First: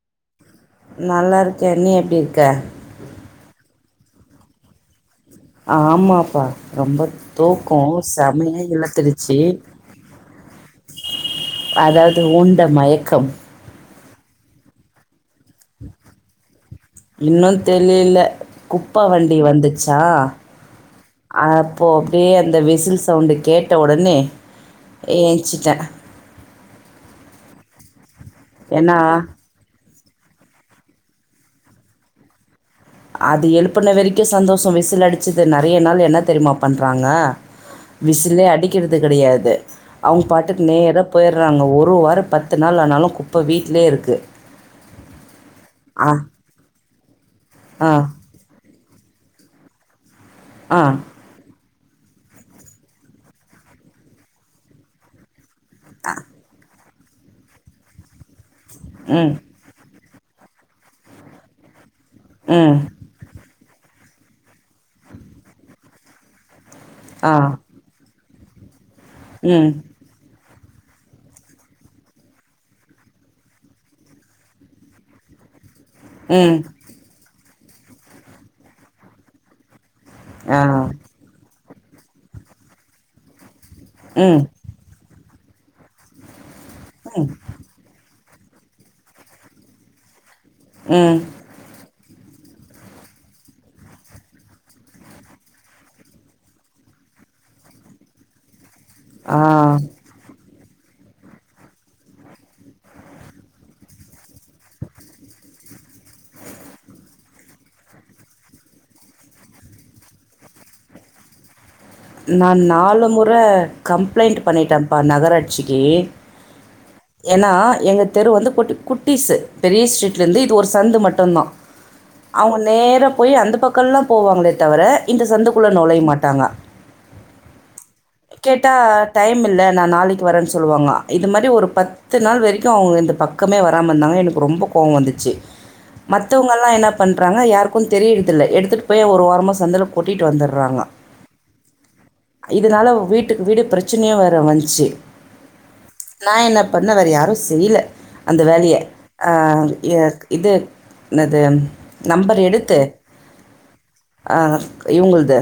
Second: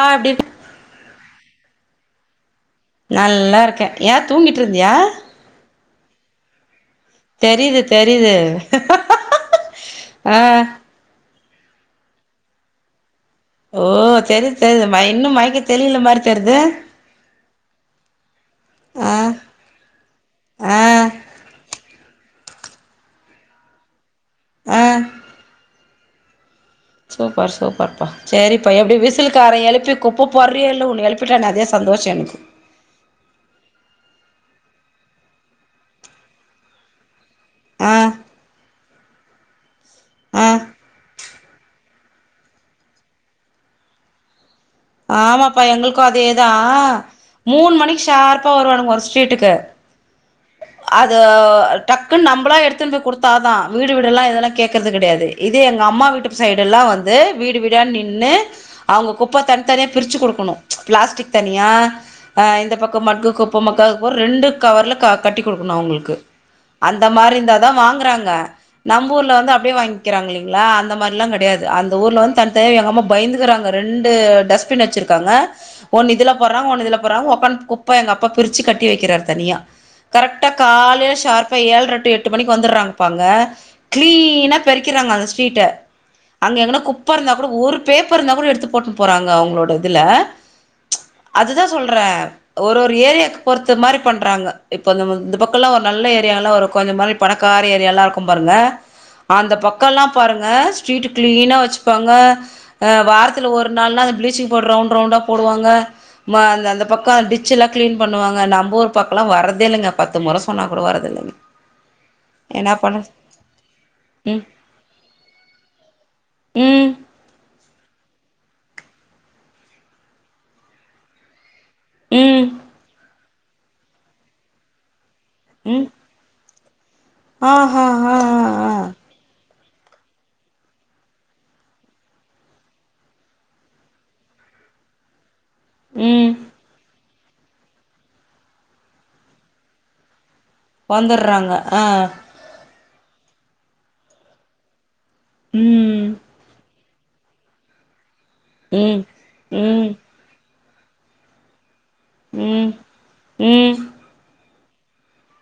ஆ எப்டி நல்லா இருக்கேன் நீங்க எப்படி இருக்க நல்லா இருக்கேன் ஏன் தூங்கிட்டு இருந்தியா ஆமாப்பா ரொம்ப தெரியுது தூக்கம் தெரியுது செம்மைய இலுத்துடுச்சு ஆ அதாவது உண்ட மயக்கம் ஓ....... தெரிது தெரிது மை இன்னும் மை இன்னும் தெளில குப்ப ஆ வண்டி வந்துச்சா ஆ அப்போ அப்டியே இந் இந்த விசில் சவுண்டு கேட்ட உடனே... ஆ ஏன்ச்சிட்டா. சூப்பர் சூப்பர் பா செரிப்பா எப்டி ஏன்னா விசில்காரன் எழுப்பி குப்ப போறியா இல்ல உனக். எழுப்பிட்டாலா அதே சந்தோஷ எனக்கு அது எழுப்புன வரைக்கு சந்தோஷம் விசில் அடிச்சிது நறைய நாள் என்ன தெரியுமா பண்றாங்க? ஆ விசிலே அடிக்கிறது. இது கிடையாது. அவங்க ஆ பாட்டுக் நேரா போய்றாங்க ஒரு வாட். தம் பத்து நாள் ஆனாலும் குப்ப வீட்லயே இருக்கு. ஆமாப்பா எங்களுக்கும் அதேதா. மூண் ஆ மணிக் ஷார்ப்பா வருவானுங். மோர் ஸ்டிட்டுக்கு ஆ அதோவ் ல் டக்குன் நம்பளா எடுத்துன் போய் குடுத்தாதான் வீடு வீடல்லம் இதல்லாம் கேக்கறது கிடையாது. இத எங்க அம்மா வீட்டு சைடு எல்லா வந் து வீடு வீட நின்னு அவங்க ம் குப்பத்தன் பிரிச்சி குடுக்கணும் பிளாஸ்டிக் தனியா அஹ இந்த ம் பக்கம் மட்டு குப்ப மக்கவ் ஒர் ரெண்டு கவர்ல க கட்டி கொடுக்கணு அவங்களுக்கு அந்த ஆ மாரி இந்தா தா வாங்கறாங்க. நம்ப் ஊருல வந்து ம் அப்டியே வாங்கிறாங்களே லா அந்த மாரிலா கிடையாது அந்த ஊர்ல வந்து தன் த எங்க அம்மா பய்ந்துகறாங்க ரெண்டு டஸ்ட். பின் வச்சிருக்காங்க. ஒன்னு இதுல ம் போறா ஒன்னு இதுல போறா ஓப்பன். குப்ப எங்க அப்பா பிரிச்சி கட்டி வைக்கிறார் தனியா கரெக்டா ஆ காலைல ஷார்ப் இப்ப ஏழ்ரை டு எட்டு மணிக் வந்துறாங்கப்பா அங்க. ம் கிளீன்னா பெறிக்கிறாங்க அந்த ஸ்கூ சீட்டே அங்க எங்கனா குப்பா ம் இருந்தா கூட ஒரு பேப் இப்பொரு நபர் எடுத்து போட்டு போறாங்க அவங்க உங்களோட இதுல ச் ம் அதுதா சொல்றே ஒரு ஒரு ஏரியாக்கு பொறுத்த மாரி பண்றாங்க இப்ப இந்த பக்க எல்லா ஒரு நல்ல ஏரியால்லா ஒரு கொஞ்ச மாரி பணக்கார ஏரியால்லா இருக்கு பாருங்க ஆ அந்த பக்கல்லா பாருங்க ஸ்ட்ரீட் கிளீனா வச்சுப்பாங்க அ வாரத்துல ஒரு நாள்னா அந்த பிளீச்சிங் ரவுண்டவுண்டா போடுவாங்க ம அ அந்த பக்க டிச்சல்லா கிளீன் பண்ணுவாங்க நம்ம ஒரு பக்கல்லா வர்றத இல்லங்க பத்து மொற சொன்னா கூட வரத இல்லங்க நா நாலு முற கம்பளைண்ட் ம் பண்ணிட்டேன்ப்பா நகராட்சிக்கு ம் ஏன்னா எங்க தெரு வந்து குட்டி குட்டிஸ் பெரிய ஸ்ட்ரீட்ல இருந்து இது ஒரு சந்து மட்டுந்தா ம் அவுங் நேர போய் அந்த பக்கல்லா போவாங்களே தவர இந்த சந்துக்குள்ள ம் நொலைய மாட்டாங்க ஆ ஆஹ ஆ ஆ ஆ நா நாளைக்கு வரன் சொல்லுவாங்க இது மாதிரி ஒரு பத்து நாள் வரைக்கு அவங்க இந்த பக்கமே வராம இருந்தாங்க எனக்கு ரொம்ப கோவோ வந்துச்சு ம் மத்தவங்கல்லா என்ன பண்றாங்க யாருக்கு தெரியறுதில்ல எடுத்துட்டு போய் ஒரு வோரமா சந்துல கொட்டிட் ட்டு வந்தர்றாங்க வந்துர்றாங்க ஆ வ்ள வீட்டுக்கு வீடு பிரச்சனய வெர வந்துச்சு ம் நா என்ன பண்ணவறு யாரு செய்ல அந்த வேலய ம் அ ம் எ அ இது ன்னது நம்பர ம் எடுத்து ம் அ இவுங்குல்ளுது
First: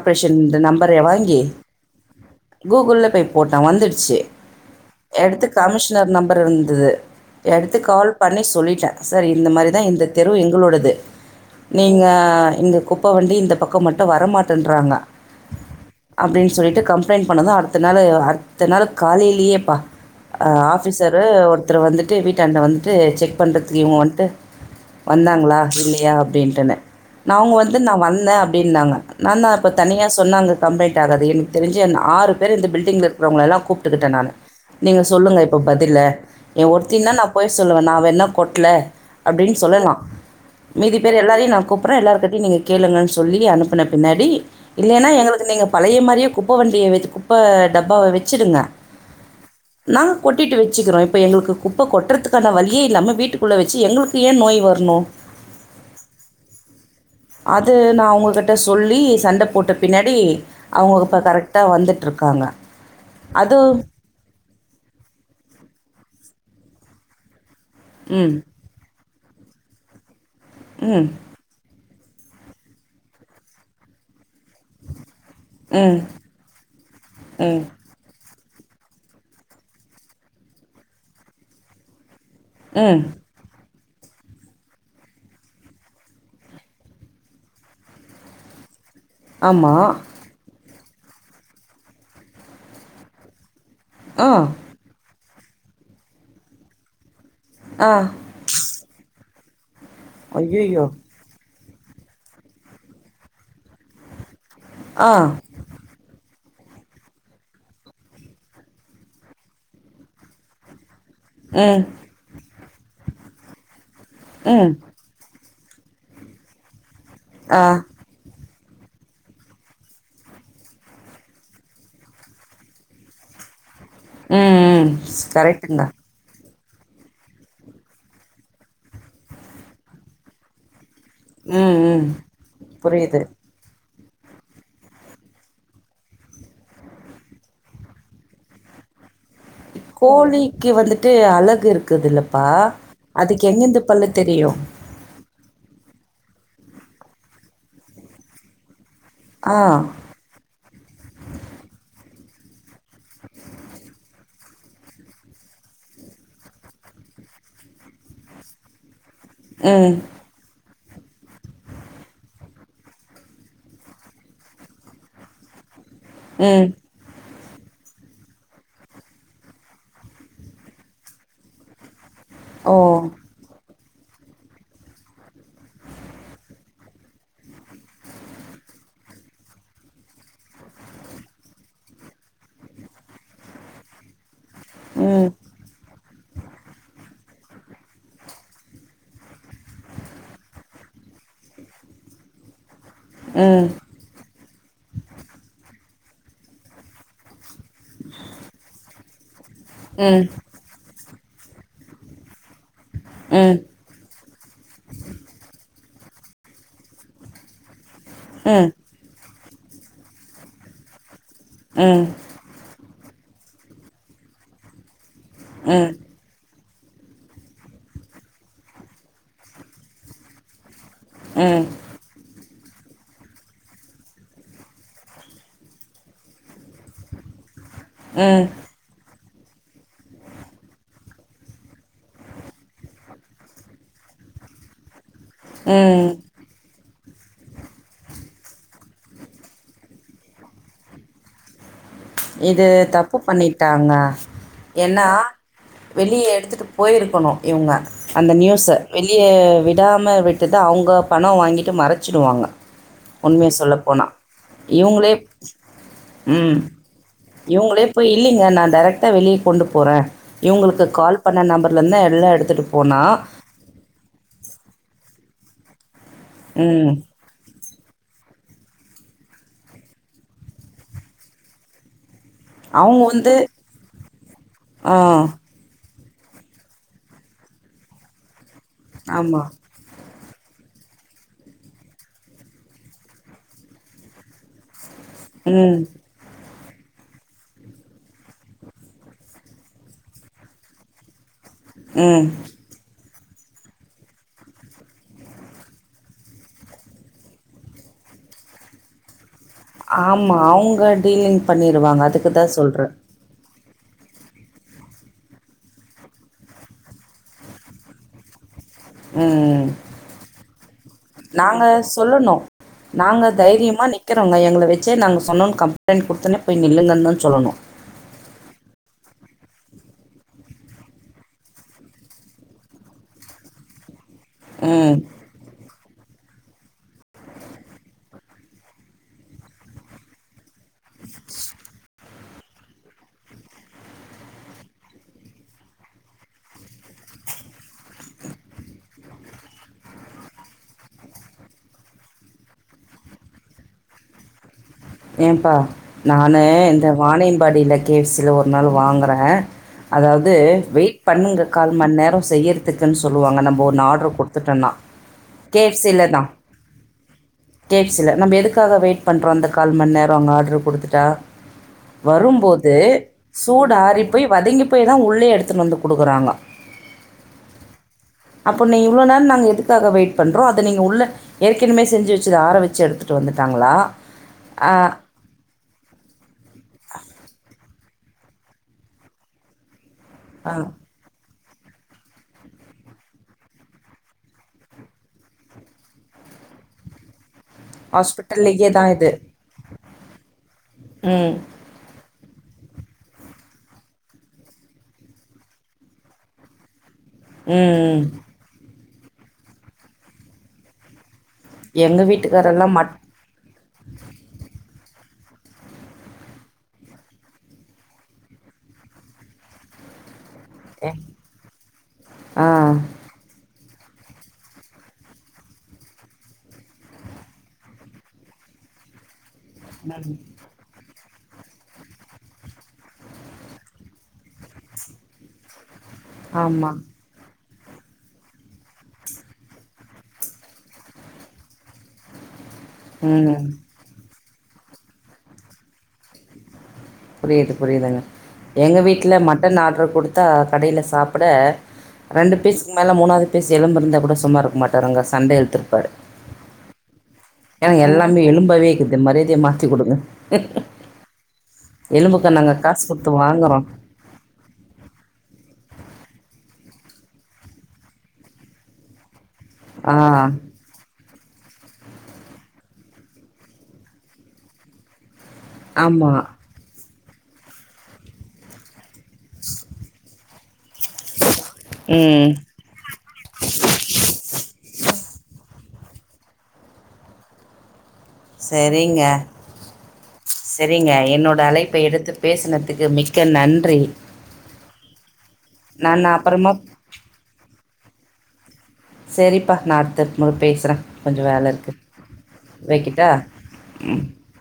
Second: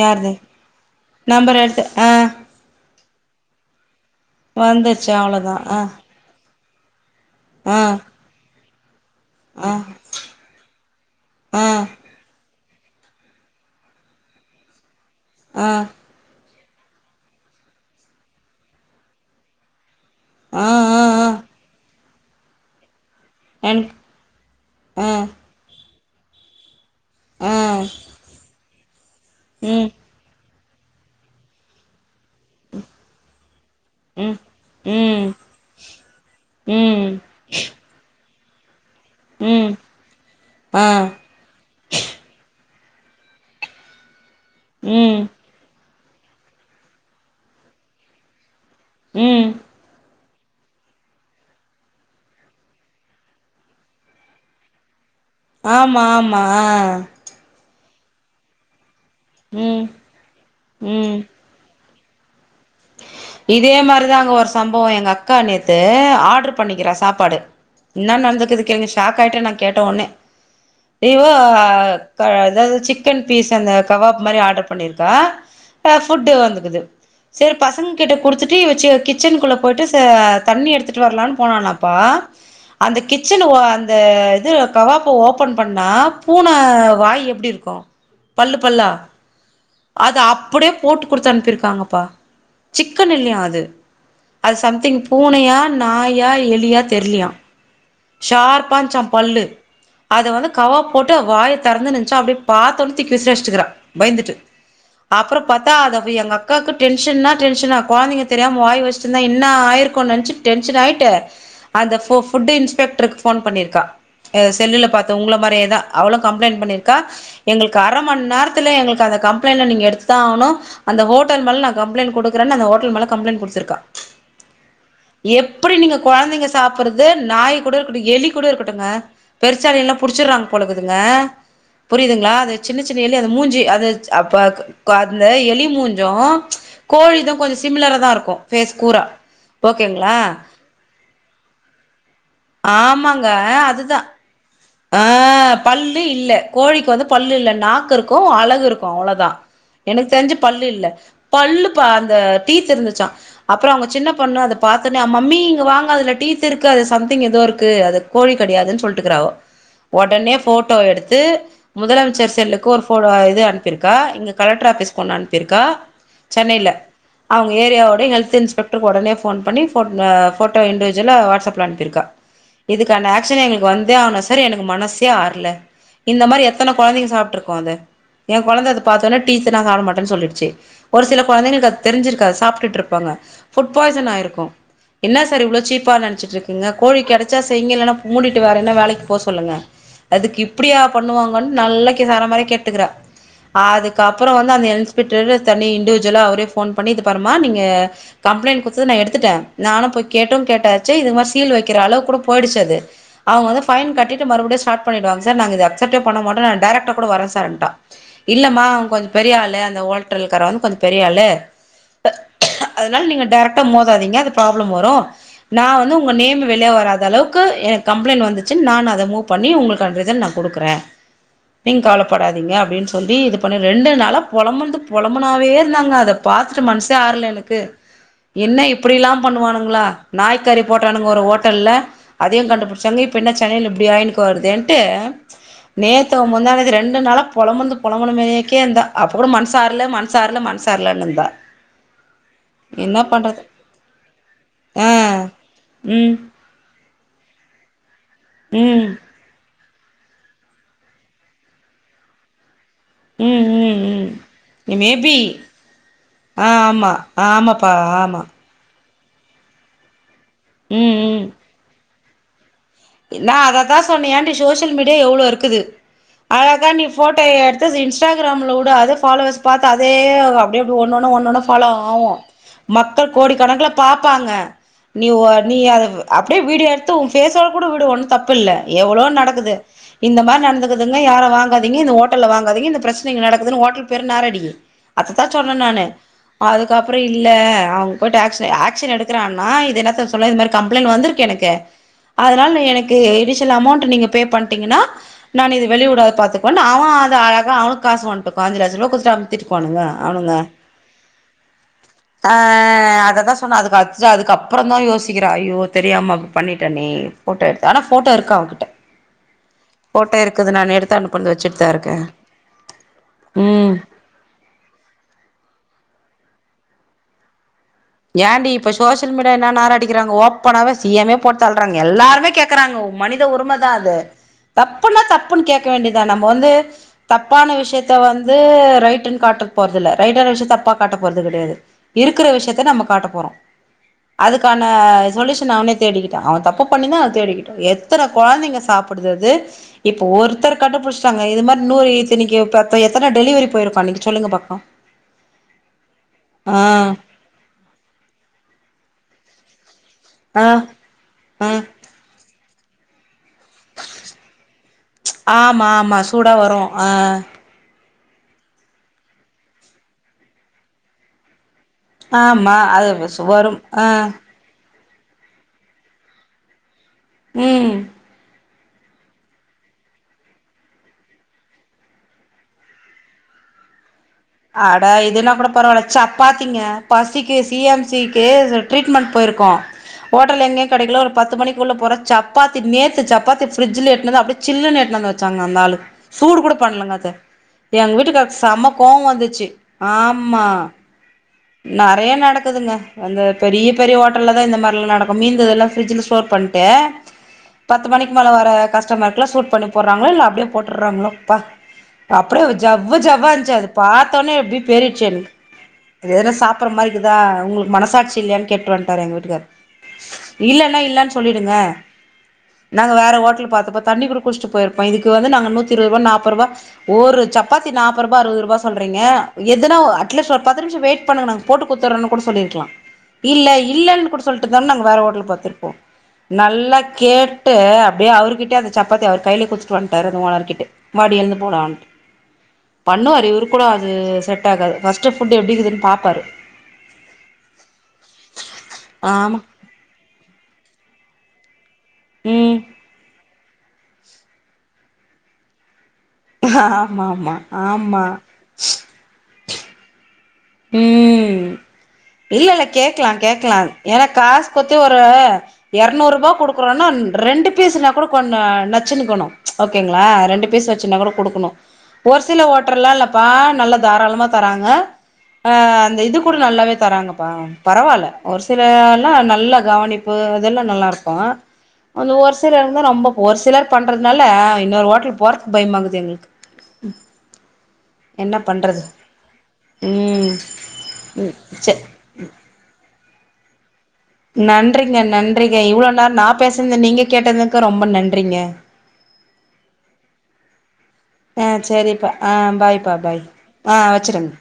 யார்து இந்த நம்பர வாங்கி நம்பர் எடுத்து ஆ கூகுள போய் போட்ட வந்துடுச்சு வந்துருச்சு எடுத்து அவ்ளோதா கமிஷனர் ஆ நம்பர் இருந்து இது ஆ எடுத்து கால் பண்ணி சொல்லி சரி இந்த மாரி தா இந்த ஆ தெருவு எங்களோடது ஆ நீங்க இங்க குப்பவண்டி இந்த பக்க மட்டு வரமாட் தின்றாங்க ஆ அப்படின்னு சொல்லி கம்ப்ளைண்ட் பண்ணதும் அடுத்த நாள்-அடுத்த நாள் காலயிலயேபா அஹ ஆ ஆ ஆபிசரு ஆ ஒருத்தர் வந்துட்டு ட்டு வீடாண்ட வந்துடு செக் பண்றதுக்கு என் இவங்க வந்து ஆ வந்தாங்களா இல்லை யா அப்படின்ட்டுனே நா ஆ வந்து நா வந்த அப்டினாங்க நான் தான் இப்போ ம் தனியா சொன்னாங்க கம்ப்ளைன்ட் ஆகாது எனக்கு தெரிஞ்சு என் ஆறு இந்த பில்டிங்ல இருக்கிறவங்கள எல்லாம் கூப்பிட்டுக்கிட்டேன் நான் ம் நீங்க ம் சொல்லுங்க இப்ப பதில்ல என் ஒருத்தி நா ம் நான் போய் சொல்லுவேன் நான் வேணா கொட்ல அப்டினு ம் சொல்லாம் ஆ மீதி பேர் எல்லாரையும் நா கூப்பறேன் எல்லார் கிட்டயும் நீங்க கேளுங்கன்னு சொல்லி அனுப்புனேன் பின்னாடி இல்லனா ம் எங்களுக்கு நீங்க பழைய மாதிரியே குப்பை வண்டியை வை குப்பை டப்பாவை வச்சுடுங்க உம் கொட்டிகிட்டு வச்சுக்கிறோம் இப்போ எங்களுக்கு குப்பை கொட்டுறதுக்கான வழியே இல்லாமல் வீட்டுக்குள்ளே வச்சு எங்களுக்கு ஏன் நோய் வரணும் ஆமா-ஆமா ஆஹ் அது நா அவங்ககிட்ட சொல்லி சண்டை போட்ட ம் பின்னாடி ம் அவங்க கரெக்டா வந்துட்டு இருக்காங்க இதே மாதிரிதான்ங்க ஒரு சம்பவம் எங்க அக்கா அ நேத்து ஆர்டரு பண்ணிகிற சாப்பாடு இன்ன ம் நடந்திருகுனு கேளுங்க சாக் கயிட்ட நான் கேட்ட உடனே ம் இவ அதாவது சிக்கன் பீஸ் அந்த கபாப் மாரி ஆடர் பண்ணியிரு பா ம் புட்டு வந்துக்குது செரி ம் பசங்க கிட்ட கொடுத்துட்டு வச்சு கிச்சனுகுள்ள போயிட்டு தண்ணி எடுத்துட்டு வரலானு போனாலாம்பா அந்த ம் கிச்சன் ஒரு அ இது கவாப ஓபன் பண்ணா பூனை வாய் எப்டி இருக்கும் பல்லு பல்லா ஆமாம் அது அப்டியே போட்டு குடுத்து அனுப்பிருகாங்கபா சிக்கன் இல்லைய அது ஆ அது சம்திங் பூனையா நாயா எலியா தெர்லியா ஆ ஷார்பாஞ்சா பல்லு அத வந்து ஐயோ கவபோட்டு வாய் திறந்து நிச்ச அப்டி பாத்தோனு பயந்து தூக்கி விசிசிக்கிறா பயந்துட்டு ஆ அப்ற பத்தா அத அப்டி எல்லா அக்காகு டென்ஷனா டென்ஷனா கொழதிங்க தெரியாமவாய் வச்சுட்டுந்தா என்னா ஆயிருகுநென்ச்சி டென்ஷாகிட் ட்டு ம் அந்த ஃபு ஃபுட் இன்ஸ் டருக் ஃபோன் பண்ணிருகா எ ம் செல்லுல பாத்த உங்களு உங்கள மாரியேதா அவளு கம்ளைண் பண்ணிருக் கா ஆ எங்களுக் அரமன்நேர த்துல எங்களுக்கு அந்த கம்ளைண்ட்ன்ல நீங்க எடுத்துதா ஆகனு அந்த ஹோட்டல் மேல நா கம்ளைண்ட் கொடுக்குறே அந்தஹோட்டல் மேல கம்ளைண்ட் கொடுத்துருக்கா ம் ம் எப்புடி கரெக்ட்டுங்க நீங்க கொழந்தங்க சாப்பறது நாய்க் கூட இருக்கடும் எலி கூட இருக்கடுங்க பெருச்சாலி எல்லா புடிச்சறாங்க போலகுது ங்க ம் ம் புரிதுங்ளா அது சின்ன சின்ன எலி புரியுது மூஞ்சி அது அப்பப் அப்பந்த எலி மூஞ்சும் கோழிதும் கொஞ்சம் சிமிலரா தா இருக்கு பேஸ் கூரா ஓகேங்களா கோழிக்கு வந்துட்டு அழ கு இருக்குதுல்ல ஆமங்க அதுதா தெரியு ஆ பல்லு இல்ல கோழிக்கு வந்து பல்லு இல்ல நாக்கு இருக்கு அழகு இருக் அவ்ளதா ஆ எனக்கு தெரிஞ்சு பல்லு இல்ல பல்லு பா அதுல டீத்ருந்துசா அப்ற அவங்க சின்ன பொண்ணு அத பாத்துனு மம்மி இங்க வாங்க அதுல டீத்துருக்கு சாப் மிக்சிங் ஏதோ இருக்கு அது கோழி கெடையாது சொல் ட்டுருக்கிறாவோ ம் உடனே போ போட்டோ எடுத்து முதலமைச்சர் செல்லுக்கு ஒரு போ இது அனுப்பிருக்கா இங்க கலெக்டர் ஆபீஸ்க்கு ஒன்னு அனுப்பிருக்கா ம் சென்னையில அவுங்க ஏரியாவோட ஹல்த் இன்ஸ்பெக்ட்ருக்கு உடனே ஃபோன் பண்ணி போட்டோ இன்டிவிஜுவல்லா வாட்ஸ் ஆப்ல அனுப்பிருக்கா ஓ இதுக்கான ஆக்ஷன எங்களுக்கு வந் தே ஆனும் சார் எனக்கு மனசே ஆர்ல இந்த மாரி எத்தன கொழந்தைங்க சாப்ட்ருக்கு அது என் கொழந்த அத பாத்தோன டீத்து நா சாப்ட மாட்டேன்னு சொல்லிச்சி ஒரு சில கொழந்தங்களுக்கு அது தெரிஞ்சிருக்காது சாப்ட்டுட்டு இருப்பாங்க புட் பாய்சன் ஆயிருக்கு என்னா ம் சார் இவ்லோச்சீப்பா ச்சுட்ருக்கீங்க கோழி கெடச்சா செய்ங்க இல்லனா மூடிட்டு வேறென்னா வேலைக்கு போ சொல்லுங்க அதுக்கு இப்டியா பண்ணுவாங்கன்னு நல்ல கேஹார மாரி கேட்னுக்குற ம் ஆதுக்காப்புறோ வந் தா அந்த இன்ஸ்பெக்டரு தனி இண்டிவிஜுவலா அவரே ஃபோன் பண்ணி இத பாருமா நீங் க கம்ப்ளைண்ட் குடுத்தத நா எடுத் த்துடே நானு ம் போய்கேட்டு கேட்டாச்சி இது மாரி சோ சீல் வக்கிற அளவுக்கு கூட போயிடுச்சு அது ம் அவுங்க ம் வந்து ஃபைன் கட்டிட்டு மறுபடியு ஸ்டாட் பண்ணிடுவாங்க சார் நாங்க இத அப் சட்ட பண்ணமாட்டோ நா டைரக்டா கூட வரே சேருன்டா இல்லமா ம் அவுங்க கொஞ்சோ பெரிய ஆள் ஏ அந்த ஓட்டல்க்காரே வந்து கொஞ்சோ பெரியாளு ம் அதனால நீங்க டேரக்டா மோதாதீங்க அது ப்ராப்ளம் வரு நா ம் வந்து வெளிய வராத அளவுக்கு எனக்கு கம்ப்ளைண்ட் வந்துச்சுனு நானு அத மூ பண்ணி உங்களுக்கு அந்த இத நா குடுக்குறே ம் நீங்க கவலப்படாதீங்க அப்டினு சொல்லி இது பண்ணி ரெண்டு நாளா பொழம்பன்ந்து பொழமனாவே இருந்தாங்க அத பாத்துட்டு மனசே ஆரல எனக்கு என்ன இப்டிலா பண்ணுவானுங்களா நாய்க்காறி போட்டானுங்க ஒரு ஓட்டல்ல அதையு கண்டுபிடிச்சாங்க இப்ப என்ன சென்னைல இப்டி ஆய்னுகுனு வருதேன்ட்டு ம் நேத்து ம். முந்தாநேத்து ரெண்டு நாளா பொழம்பன்து பொழம்புனமேக்கேந்தா அப்ப கூட மன்சாரல மன்சாரல மன்சார்லனுந்தா இது தப்பு பண்ணிட்டாங்க ஆ என்னா ம் வெளிய எடுத்துட்டு பொய்ருக்கணு இவ்ங்க அந்த நியூஸ ம் வெளிய விட் விடாம விட்டுத்தா அவுங்க பணோ வாங்கிட்டு மறச்சிடுவாங்க உ உ உ இவுங்களே மேபி ஆ ம். ஆமா ஆமாப்பா இவுங்களே போய் ஆமா இல்லிங்க நா டைரக்டா வெளிய கொண்டு போறே இவங்களுக்கு கால் பண்ண நம்பர்லந்துதா எடு எல்லா எடுத்துட்டு போனா, என்ன அதத்தான் சொன்னேன் ஏண்டி சோஷியல் மீடியா எவ்ளோ இருக்குது அழகா நீ ம். போட்டோ எடுத்து இன்ஸ்டாகிராம்ல உட் அதே ஃபாலோவர்ஸ் பார்த்து அதே அப்படிஅப்படி ஒன்னொன்னும் ஒன்னென்னு ஃபாலோ ஆகும் அவுங்க மக்கள் கோடி வந்து கணக்குல பாபப்பாங்க ஆ. நீ ஒ நீ அது அப்படியே வீடியோ எடுத்து உன் பேஸ் கூட வுடு ஒன்னும் தப்பில்லை எவ்ளோ ஆமா. நடக்குது இந்த மாரி நடந்துக்குதுங்க யாரும் வாங்காதிங்க இந்த ஓட்டல்ல வாங்காதீங்க இந்த பிரச்சனை இங்க நடக்குதுன்னு ஓட்டல் பேர நாறடிங்க அததான் சொல்றன் ம். நானு அதுக் அதுக்கப்புறம் இல்ல அவுங்க போய்ட்டு ஆக்க்ஷன் ஆக்க்ஷன் எடுக்கிறான்னா இது என்னத்த சொல்ல இந்த மாரி கம்ப்ளைண்ட் வந்திருக்கு எனக்கு ம். அதனால நீ எனக்கு எடி சில அமௌண்ட் நீங்க பே பண்டீங்கன்னா நான்னு வெளிய விடாதுத பாத்துக்குவேன் அவன் அழகா அவனுக்கு காசு வாங்கிட்டு பாஞ்சுலெச்ச ரூவா ஆமா அவுங்க டீலிங் பண்ணிருவாங்க அதுக்குதான் சொல்றேன் ஹஅத அழுச்ட்டு அதுக்கப்புறம் தான் யோசிக்கிறேன் ஐயோ தெரியாம அப்படி பண்ணிட்டேனே ஃபோட்டோ எடுத்தேன் ஆனா ஃபோட்டோ இருக்கு அவங்கிட்ட ம்ம் க்குது நானே எடுத் நாங்க சொல்லணும் நாங்க ம் தைரியமா நிக்கிறோங்க எங்களை வச்சே நாங்க சொன்னனு கம்ப கம்பளைண்ட் கொடுத்தவுடனே போய் நில்லுங்கன்னு தான் சொல்லணும் ஏண்டி இப்ப சோஷியல் மீடியா என்ன நாற அடிக்கிறாங்க ஓப்பனாவே சிஎம்மே போட் தள்றாங்க எல்லாருமே கேக்குறாங்க மனித உரிம தான் அது ம். தப்புனா தப்புன்னு கேட்க வேண்டியது நம்ம வந்து தப்பான விஷயத்த வந்து ரைடன்னு காட்ட போறது இல்ல ரைட்டான விஷயத்த தப்பா காட்ட போறது கெடையாது இருக் இருக்குற விசியத்த நம்ம காட்ட போறோம் அதுக்கான சொல்யுஷன் அவனே தேடிக்கிட்டான் அவன் தப்பு பண்ணி தான் அவன் தேடிக்கிட்டான் எத்தன கொழந்தைங்க சாப்டுது அது இப்ப ஒருத்தர் கண்டுபுடிச்ட்டாங்க இது மாரி இன்னொரு இத்தனைக்கும் இப்ப இப்ப எத்தன டெலிவரி போயிருப்பாங்க இன்னிக்கு சொல்லுங்க பாப்போம் ஏன்ப்பா நானு இந்த வாணியம்பாடியில பேசி ஒரு நாள் வாங்குறேன் அதாவது ஆ ஆ வெயிட் பண்ணுங்க ஆ கால் மணி நேரம் செய்யிறது சிக்கன்னு வாங்க நம்ம ஒன்னு ஆர்டர் கொடுத்துட்டோம்னா கே ஆமா ப் சி ஆமா இல்லனா சூடா வரு ஆ கேக் சல்ல நம்ம எதுக்காக வெயிட் பண்றோம் அந்த கால் மணிநேரம் அங்க ஆர்ட்ரு கொடுத்துட்டா ஆமா வரும்போது அது சு வரும் சூடு ஆ ஆறிப்போயி வதங்கிப் போய் போய் தான் உள்ளே எடுத்துகிட்டு வந்து கொடுக்குறாங்க உம் அப்பொ நீ இவ்ளோ நேர நாங்க எதுக்காக வெயிட் பண்றோ அத நீங்க உள்ள ஏற்கனவே செஞ்சு வச்சுத ஆற வச்சு எடுத்துட்டு வந்துட்டாங்களா அட இதுன்னா கூட பரவால்ல சப் பாத்திங்க பசிக்கு சி எம் சி க்கு ட்ரீட்மெண்ட் போயிருக்கோ ஹோட்டல் எங்யு கெடைக்கல ஒரு பத்து மணி உள்ள போற சப்பாத்தி நேத்து சப்பாத்தி ஃபிரிட்ஜுல எட்னது அப்டியே சில்லுனு எட்த்துனு வச்சாங்க அந்த ஆளு சூடு கூட பண்லங்க அத எங் வீட்டுக்காருக்கு ஹாஸ்பிட்டல்லையே செம்ம தான் இது கோவந் து ஆமா ம் நறைய நடக் குதுங்க அந்த பெரிய பெரிய ஹோட்டல்ல தா இந்த மாரில்லா நடக்கு மீந்ததெல்லா ஃபிரிட்ஜுல ஸ்டோர் பண்ட்டு பத்து ம் மணிக்கு மேல வர கஸ் டமர்க்ல்லா சூடு பண்ணி போட்றாங்ளொ இல்ல அப்டியெ போட்டுர்றாங்களோ ப்பா எங்கள் அப்புடியோ வீட்டுக்காரெல்லாம் மட் ஜவ்வு ஜவ்வா இருன்ச்சு அது பாத்தோன்னே எப்டி [unintelligible] இது எதுன சாப்புற மாரி இக்குதா உங்களுக்கு மனசாட்சி இல்லையான் கேட்டு வன்ட்டார் எங்க வீட்டுக்கார் இல்லன்னா எ- இல்லன் சொல்லிடுங்க ஆ நாங்க வேற ஹோட்டல் பாத்துப்ப தண்ணி குட குடுச்ட்டு போயிருப்போ இதுக்கு வந்து நாங்க நூத்தி இருவருவா நாப்பருவா ஒரு சப்பாத்தி நாப்பருபா அறுவதுருபா சொல்றீங்க எதுனா ம் அட்லீஸ்ட் ஒர் பத் து நிம்ஷொ வெய்ட் பண்ணுங்க நாங்க போட்டு குடுத்தரோன்னு கூட சொல்லிர்க்லா இல்ல இல்லன் கூட சொல்ட்டுந்தாலு நாங்க வேற ஹோட்டல் பாத்துருப்போ நல்லா ஆமாம் கேட் டு அப்டியே அவர்கிட்ட அந்த சப்பாத்தி அவர் கைல குத்துட்டு வன்ட்டாரு அந்த ஓனர்க்கிட்ட வாடியெழுந்து போலான்ட்டு பண்ணுவாரு ம் இவரு கூட அது செ ட்டாகாது ஃபஸ்ட்டு ஃபுட்டு் எப்டிக்குதுன் பாப்பாரு புரியிது புரியிதுங்க எங்க வீட்ல ஆமா மட்டன் ஆர்டர் குடுத்தா கடைல சாப் புட ரெண்டு ம் பீஸுக்கு மேல மூணாது பீஸ் எலும்பு இருந்தா கூட சும்மா இருக்க மாட்டாருங்க சண்ட இழுத்துருப்பாரு ஆஹ் என்னங்க எல்லாமே எலும்பாவே இக்குது மரியாதயா மா த்தி குடுங்க ம் நாங்கள் இல்லெல்ல காசு கேக்லா கொடுத்து கேக்லா வாங்குறோம் ஏனா காசு குட்த்து ஒரு எர்நூறுபா குடுக்குறோன்னா ரெண்டு பீஸுன்னா கூட கொன்ன நச்சுன்னுக்கணு ஆ ஓகேங்ளா ரெண்டு பீஸ் வச்சுன்னா கூட குடு ஒரு சில ஓட்டலாம் இல்லப்பா நல்ல தாராளமா தராங்க ஆ அந்த ஆமா இது கூட நல்லாவே தராங்க பரவாயில்ல ஒரு சில நல்லா கவனிப்பு நல்லா இருக்கும் ம் ஓர் சிலர் தான் ரொம்ப ஒரு சிலர் பண்றதுனால இன்னொரு ஹோட்டல் போற பயமாகுது எங்களுக்கு என்ன பண்றது செரிங்க உம் செரிங்க என்னோட அழைப்பை எடுத்து பேசினதுக்கு மிக்க நன்றி நன்றிங்க நன்றி இவ்ளோ நேரோம் நான் பேசுனத நீங்க கேட்டது ரொம்ப நன்றிங்க செரிப்பா நான் அடுத்த முறை பேசுறேன் கொஞ்சம் வேல ஆ இருக்கு சரிப்பா ஆ பாய்ப்பா வக்கிட்டா பாய் ஆ உம் வச்சுருங்க